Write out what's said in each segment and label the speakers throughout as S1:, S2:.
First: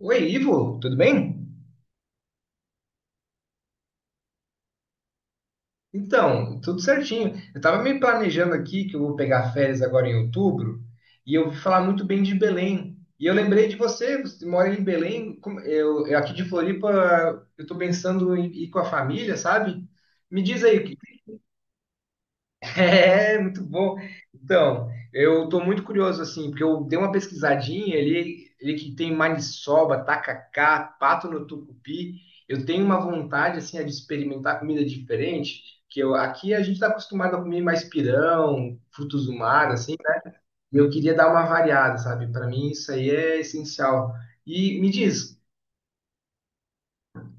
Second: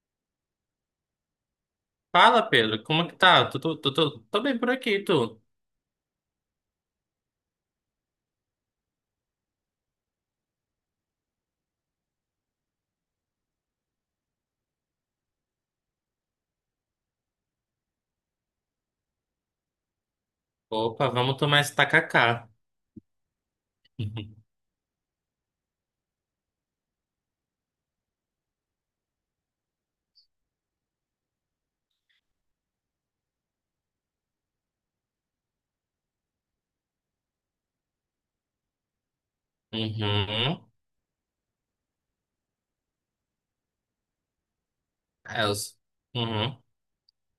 S1: Oi, Ivo, tudo bem?
S2: Fala, Pedro, como é que tá? Tô bem por aqui, tu.
S1: Então, tudo certinho. Eu estava me planejando aqui que eu vou pegar férias agora em outubro e eu ouvi falar muito bem de Belém. E eu lembrei de você, você mora em Belém, eu aqui de Floripa, eu estou pensando em ir com a família, sabe? Me diz aí.
S2: Opa, vamos tomar esse tacacá.
S1: É, muito bom. Então, eu tô muito curioso, assim, porque eu dei uma pesquisadinha, ele que tem maniçoba, tacacá, pato no tucupi, eu tenho uma vontade, assim, de experimentar comida diferente, que eu, aqui a gente tá acostumado a comer mais pirão, frutos do mar, assim,
S2: Uhum.
S1: né?
S2: Uhum.
S1: E eu queria dar uma variada, sabe? Para mim isso aí é essencial. E me diz,
S2: É, eu, s- uhum.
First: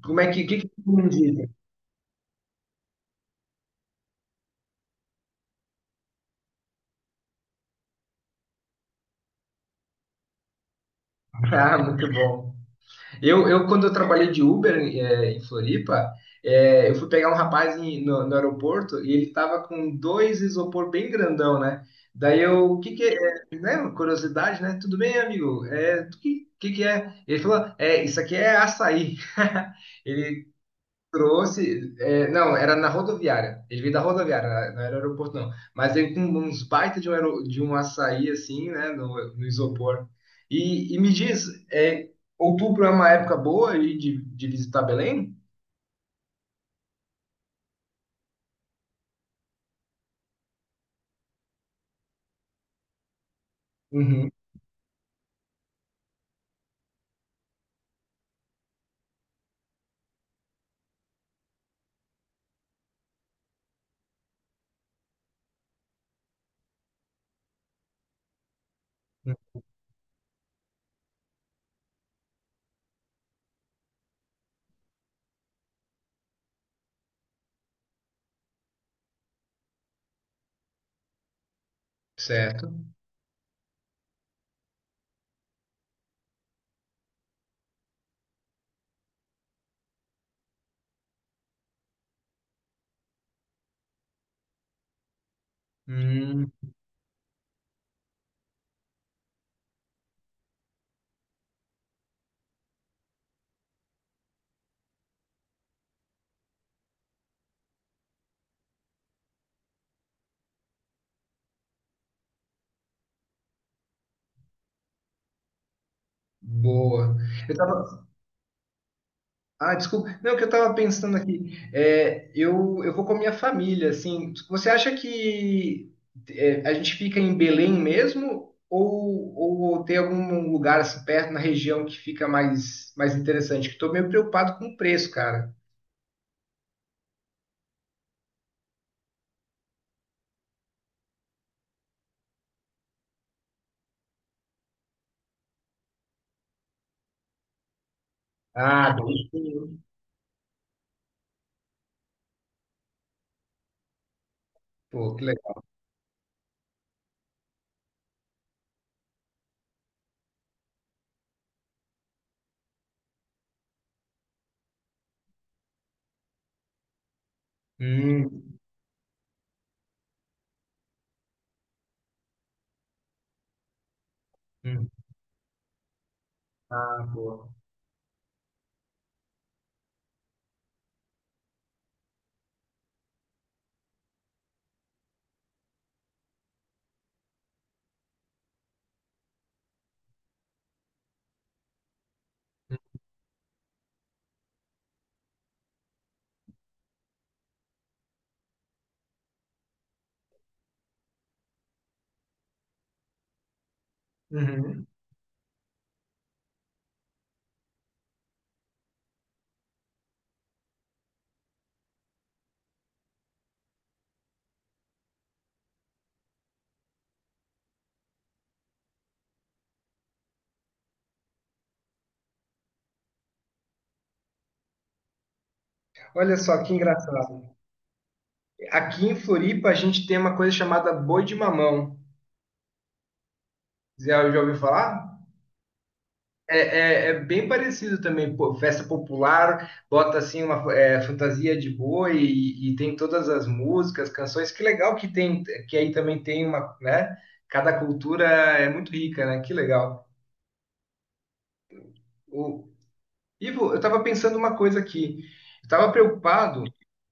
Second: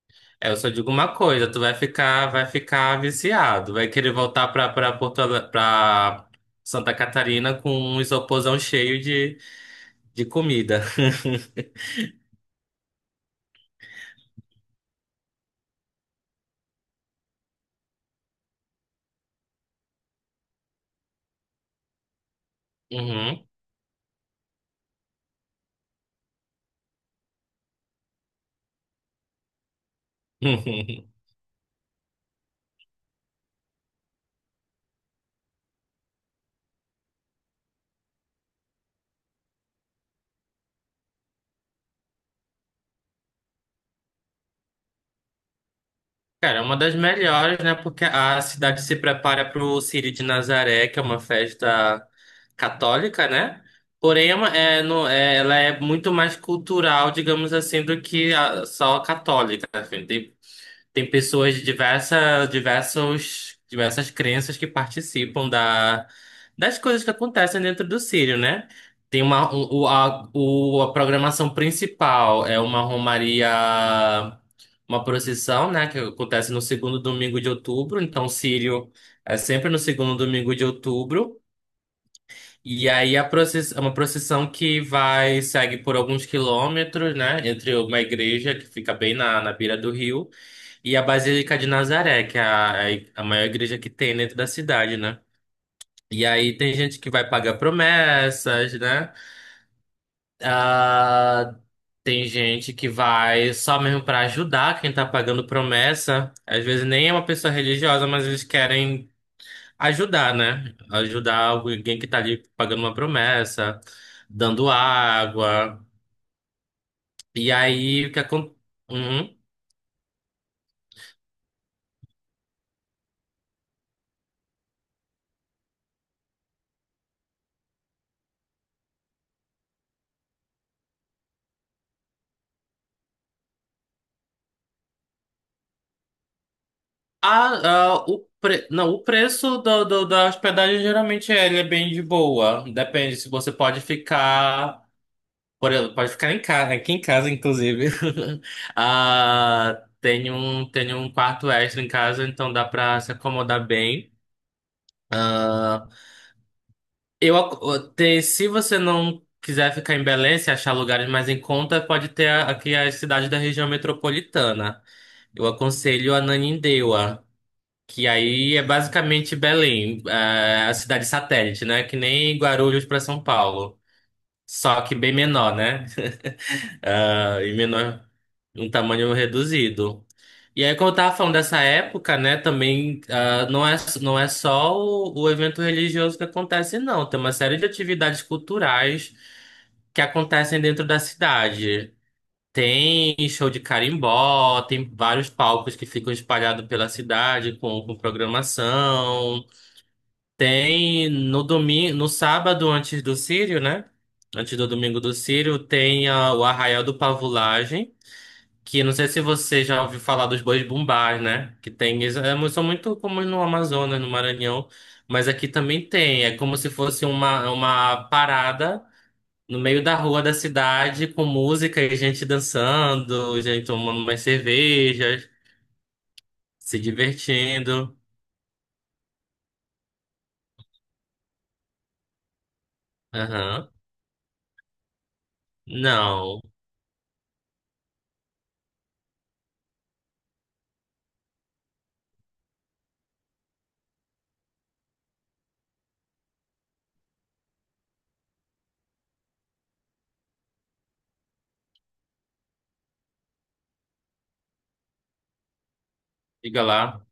S1: como é que, o
S2: É, eu
S1: que que
S2: só digo
S1: tu me
S2: uma
S1: diz?
S2: coisa, tu vai ficar viciado, vai querer voltar pra Santa Catarina com um isoporzão cheio de comida.
S1: Ah, muito bom. Quando eu trabalhei de Uber em Floripa, eu fui pegar um rapaz no aeroporto e ele tava com dois isopor bem grandão, né? Daí eu, o que que
S2: Uhum.
S1: é, né? Curiosidade, né? Tudo bem, amigo? É, o que, que é? Ele falou, é, isso aqui é açaí. Ele trouxe, é, não, era na rodoviária. Ele veio da rodoviária, não era aeroporto, não. Mas veio com uns baita de um, de um açaí, assim, né, no isopor. E me diz, é, outubro é uma época boa aí de visitar Belém?
S2: Cara, é uma das melhores, né? Porque a cidade se prepara para o Círio de Nazaré, que é uma festa católica, né? Porém,
S1: Uhum.
S2: ela é muito mais cultural, digamos assim, do que só a católica, né? Tem pessoas de diversas crenças que participam das coisas que acontecem dentro do Círio, né? Tem uma, o, a programação principal, é uma romaria, uma procissão, né? Que acontece no segundo domingo de outubro. Então, o Círio é sempre no segundo domingo de outubro.
S1: Certo.
S2: E aí, a procissão, é uma procissão que vai, segue por alguns quilômetros, né? Entre uma igreja que fica bem na beira do rio e a Basílica de Nazaré, que é a maior igreja que tem dentro da cidade, né? E
S1: Hum,
S2: aí tem gente que vai pagar promessas, né? Ah, tem gente que vai só mesmo para ajudar quem tá pagando promessa. Às vezes nem é uma pessoa religiosa, mas eles querem ajudar, né? Ajudar alguém que tá ali pagando uma promessa, dando água.
S1: boa.
S2: E aí o que acontece?
S1: Ah, desculpa. Não, o que eu tava pensando aqui. Eu vou com a minha família, assim. Você acha que é, a gente fica em Belém mesmo? Ou tem algum lugar assim perto na região que fica mais, mais interessante? Que eu tô meio preocupado com o preço, cara.
S2: Não, o preço da hospedagem geralmente ele é bem de boa. Depende se você pode ficar. Por exemplo, pode ficar em casa, aqui em casa, inclusive.
S1: Ah, Belém.
S2: Ah, tem um quarto extra em casa, então dá pra se acomodar bem.
S1: Pô, que legal.
S2: Ah, se você não quiser ficar em Belém, se achar lugares mais em conta, pode ter aqui as cidades da região metropolitana. Eu aconselho a Ananindeua. Que aí
S1: Hum,
S2: é basicamente Belém, a cidade satélite, né? Que nem Guarulhos para São Paulo. Só
S1: hum.
S2: que bem menor, né?
S1: Ah,
S2: Ah,
S1: boa.
S2: e menor, um tamanho reduzido. E aí, como eu tava falando dessa época, né? Também, ah, não é só o evento religioso que acontece, não. Tem uma série de atividades culturais que acontecem dentro da cidade. Tem show de carimbó, tem vários palcos que ficam espalhados pela cidade com programação. Tem no domingo, no sábado antes do Círio, né? Antes do
S1: Uhum.
S2: domingo do Círio, tem, ah, o Arraial do Pavulagem, que não sei se você já ouviu falar dos bois bumbás, né? Que tem, eles, são muito comuns no Amazonas, no Maranhão, mas aqui também tem. É como se fosse uma parada no meio da rua da cidade com música e gente dançando, gente tomando umas cervejas,
S1: Olha só que
S2: se
S1: engraçado.
S2: divertindo.
S1: Aqui em Floripa a gente tem uma coisa chamada boi de mamão.
S2: Aham.
S1: Zé, já ouviu falar?
S2: Não,
S1: É, é bem parecido também, pô, festa popular, bota assim uma fantasia de boi e tem todas as músicas, canções. Que legal que tem, que aí também tem uma, né? Cada cultura é muito rica, né? Que legal. O, Ivo, eu estava pensando uma coisa aqui. Eu tava
S2: diga
S1: preocupado
S2: lá.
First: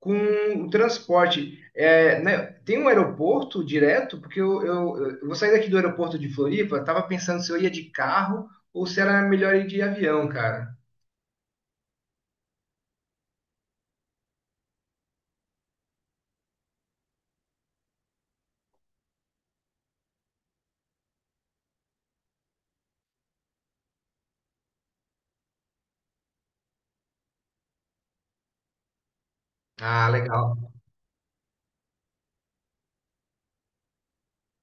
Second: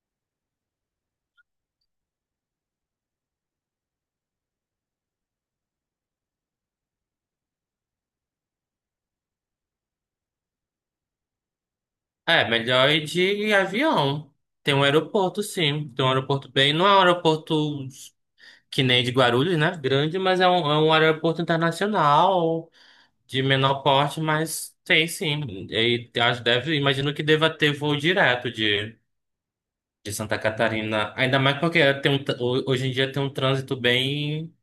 S1: com o transporte. É, né, tem um aeroporto direto? Porque eu vou sair daqui do aeroporto de Floripa, estava pensando se eu ia de carro ou se era melhor ir de avião, cara.
S2: É, melhor ir de avião. Tem um aeroporto, sim. Tem um aeroporto bem. Não é um aeroporto que nem de Guarulhos, né? Grande, mas é um aeroporto internacional, de menor porte, mas tem sim. E acho, deve, imagino que deva ter voo direto de,
S1: Ah,
S2: de Santa
S1: legal.
S2: Catarina. Ainda mais porque tem um, tr- ho- hoje em dia tem um trânsito bem,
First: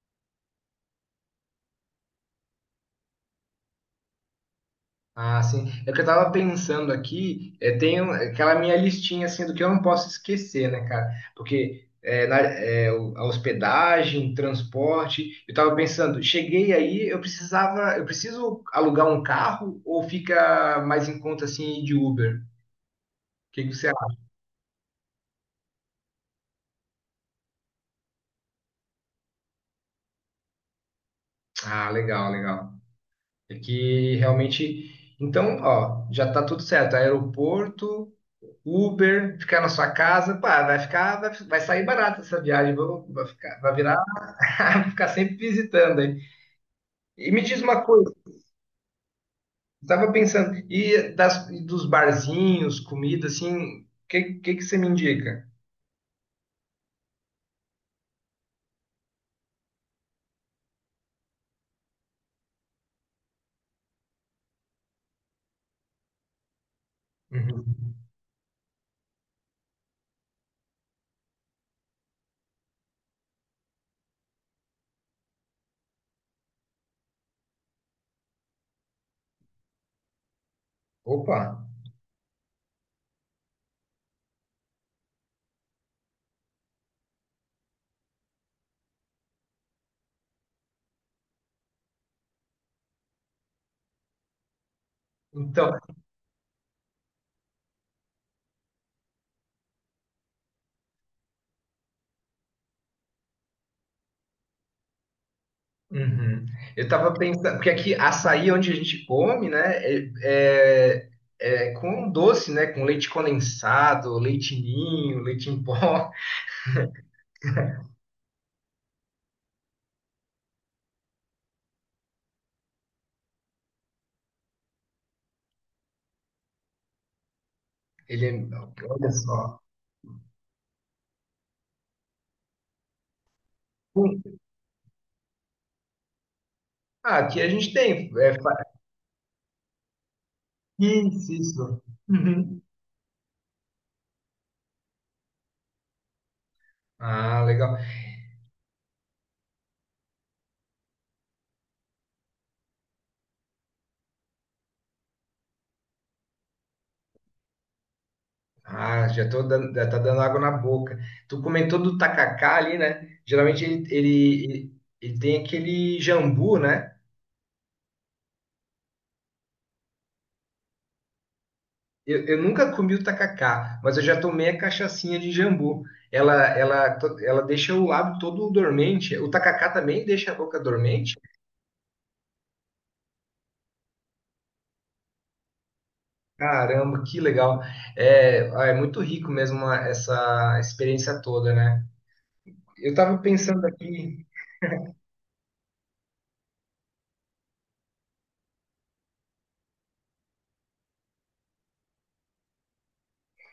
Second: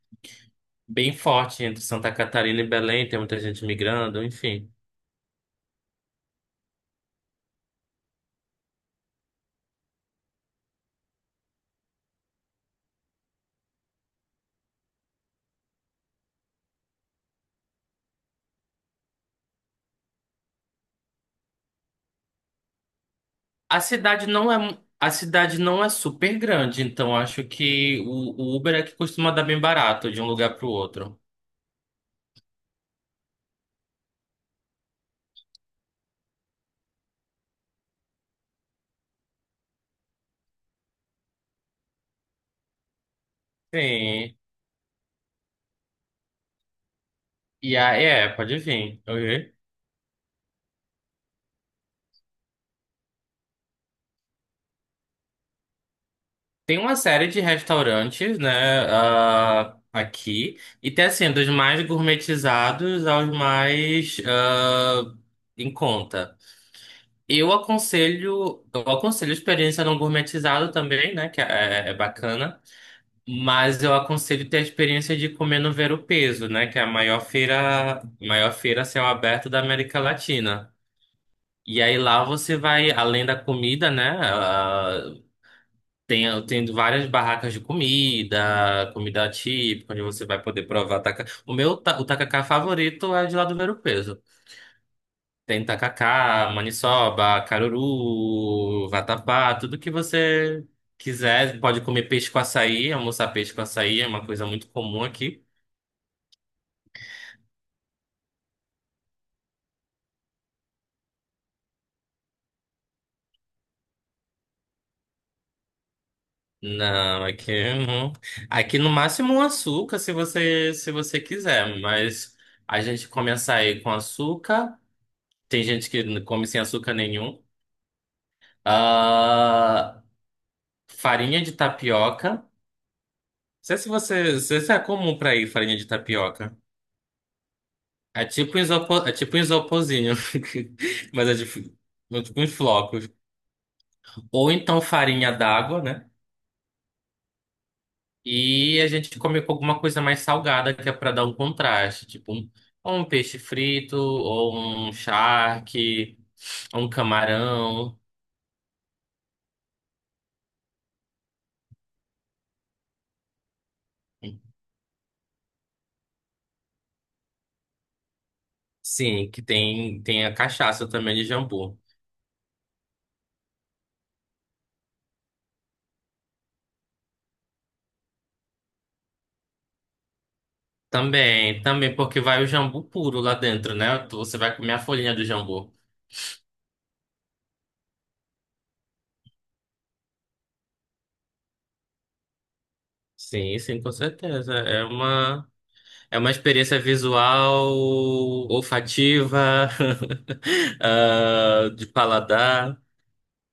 S2: bem forte entre Santa Catarina e Belém, tem muita gente migrando, enfim.
S1: Ah, sim. É o que eu tava pensando aqui, é, aquela minha listinha assim do que eu não posso esquecer, né, cara? Porque é, a hospedagem, transporte, eu tava pensando, cheguei aí, eu preciso alugar um carro ou fica mais em conta assim ir de Uber? O que que
S2: A
S1: você acha?
S2: cidade não é, a cidade não é super grande, então acho que o Uber é que costuma dar bem barato de um lugar pro outro.
S1: Ah, legal, legal. É que realmente, então, ó, já tá tudo certo. Aeroporto, Uber, ficar na sua casa, pá, vai ficar, vai sair barato essa viagem, vai ficar, vai virar.
S2: Sim.
S1: Ficar sempre visitando aí. E me diz
S2: E
S1: uma
S2: a,
S1: coisa,
S2: é, pode vir. Uhum.
S1: estava pensando, e dos barzinhos, comida, assim, que você me indica?
S2: Tem uma série de restaurantes, né, ah, aqui. E tem assim, dos mais gourmetizados aos mais, ah, em conta. Eu
S1: Uhum.
S2: aconselho, eu aconselho a experiência não gourmetizado também, né, que é bacana. Mas eu aconselho ter a experiência de comer no Ver-o-Peso, né? Que é a maior feira a céu aberto da América Latina.
S1: Opa,
S2: E aí lá você vai, além da comida, né, ah, tem várias barracas de comida, comida típica, onde você vai poder provar tacacá. O tacacá favorito é de lá do Ver-o-Peso. Tem
S1: então,
S2: tacacá, maniçoba, caruru, vatapá, tudo que você quiser. Pode comer peixe com açaí, almoçar peixe com açaí, é uma coisa muito comum aqui.
S1: uhum. Eu tava pensando, porque aqui açaí é onde a gente come, né, é, é, é com doce, né, com leite condensado, leite ninho, leite em pó,
S2: Não, não- aqui no máximo um açúcar, se você quiser, mas a gente come açaí com açúcar, tem gente que não come sem açúcar nenhum.
S1: ele é, olha só.
S2: Ah, farinha de tapioca. Não sei se
S1: Hum.
S2: você, não sei se isso é comum pra ir farinha de tapioca.
S1: Ah, aqui a gente tem,
S2: É
S1: é,
S2: tipo um isopo- é tipo um isoporzinho, mas
S1: isso,
S2: é, de,
S1: isso.
S2: é tipo uns
S1: Uhum.
S2: flocos. Ou então farinha d'água, né?
S1: Ah, legal.
S2: E a gente come com alguma coisa mais salgada, que é para dar um contraste, ou um peixe frito, ou um charque, ou um camarão.
S1: Ah, já tô dando, já tá dando água na boca. Tu comentou do tacacá ali, né? Geralmente ele tem aquele jambu, né?
S2: Sim, que tem a cachaça também de jambu.
S1: Eu nunca comi o tacacá, mas eu já tomei a cachaçinha de jambu. Ela deixa o lábio todo dormente. O tacacá também deixa a boca dormente?
S2: Também, também, porque vai o jambu puro lá dentro, né? Você vai comer a folhinha do jambu.
S1: Caramba, que legal. É, ah, é muito rico mesmo essa experiência toda, né? Eu tava
S2: Sim,
S1: pensando
S2: sim, com
S1: aqui.
S2: certeza. É uma experiência visual, olfativa, ah, de paladar.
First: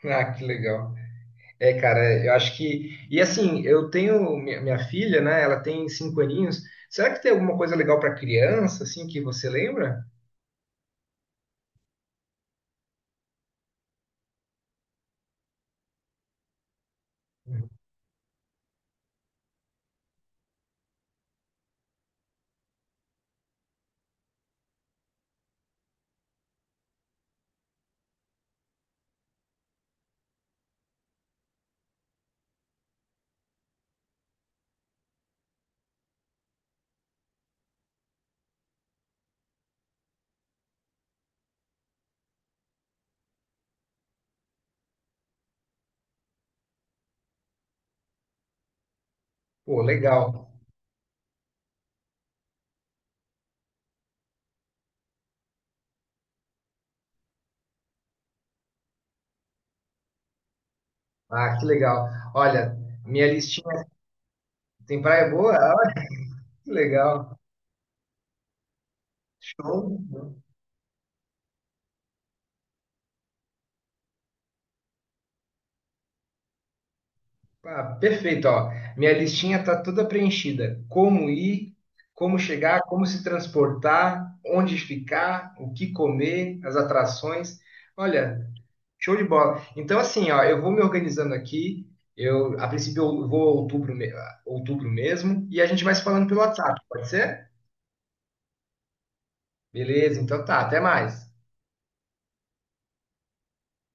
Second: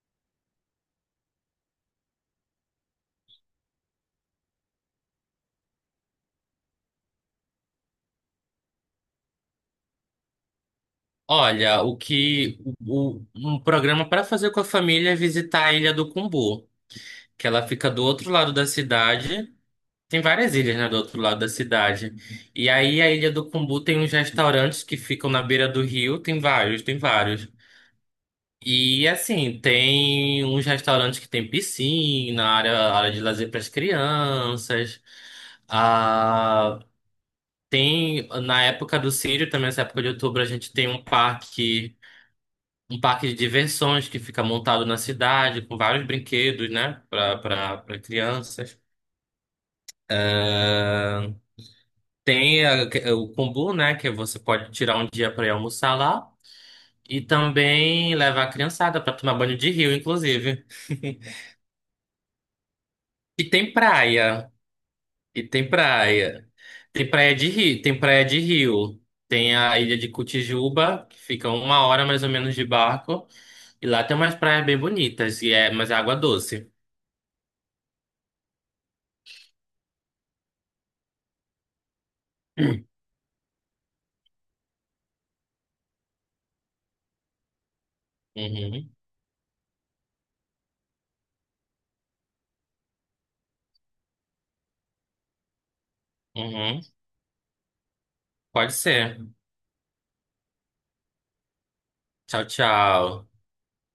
S1: Ah, que legal. É, cara, eu acho que. E assim, eu tenho minha filha, né? Ela tem 5 aninhos. Será que tem alguma coisa legal para criança, assim, que você lembra?
S2: Olha, o que o- um programa para fazer com a família é visitar a Ilha do Cumbu, que ela fica do outro lado da cidade. Tem várias ilhas, né, do outro lado da cidade. E aí a Ilha do Cumbu tem uns restaurantes que ficam na beira do rio, tem vários, tem vários. E assim, tem uns restaurantes que tem piscina, área de lazer para as crianças. Ah, tem na época do Círio, também nessa época de outubro, a gente tem um parque de diversões que fica montado na cidade, com vários brinquedos, né, para crianças.
S1: Pô, legal.
S2: Ah, tem o kombu, né, que você pode tirar um dia para ir almoçar lá. E também leva a criançada para tomar banho de rio, inclusive.
S1: Ah, que legal. Olha, minha
S2: E tem
S1: listinha
S2: praia.
S1: tem praia
S2: E
S1: boa?
S2: tem
S1: Ah,
S2: praia.
S1: que
S2: Tem praia
S1: legal.
S2: de rio, tem praia de rio. Tem a ilha
S1: Show.
S2: de Cotijuba, que fica uma hora mais ou menos de barco. E lá tem umas praias bem bonitas, mas é água doce.
S1: Ah, perfeito, ó. Minha listinha tá toda preenchida. Como ir, como chegar, como se transportar, onde ficar, o que comer, as atrações. Olha,
S2: Uhum.
S1: show de bola. Então, assim, ó, eu vou me organizando aqui. Eu, a princípio, eu vou a outubro, a outubro mesmo. E a gente vai se falando pelo WhatsApp,
S2: Uhum.
S1: pode ser?
S2: Pode ser.
S1: Beleza, então tá. Até mais.
S2: Tchau, tchau.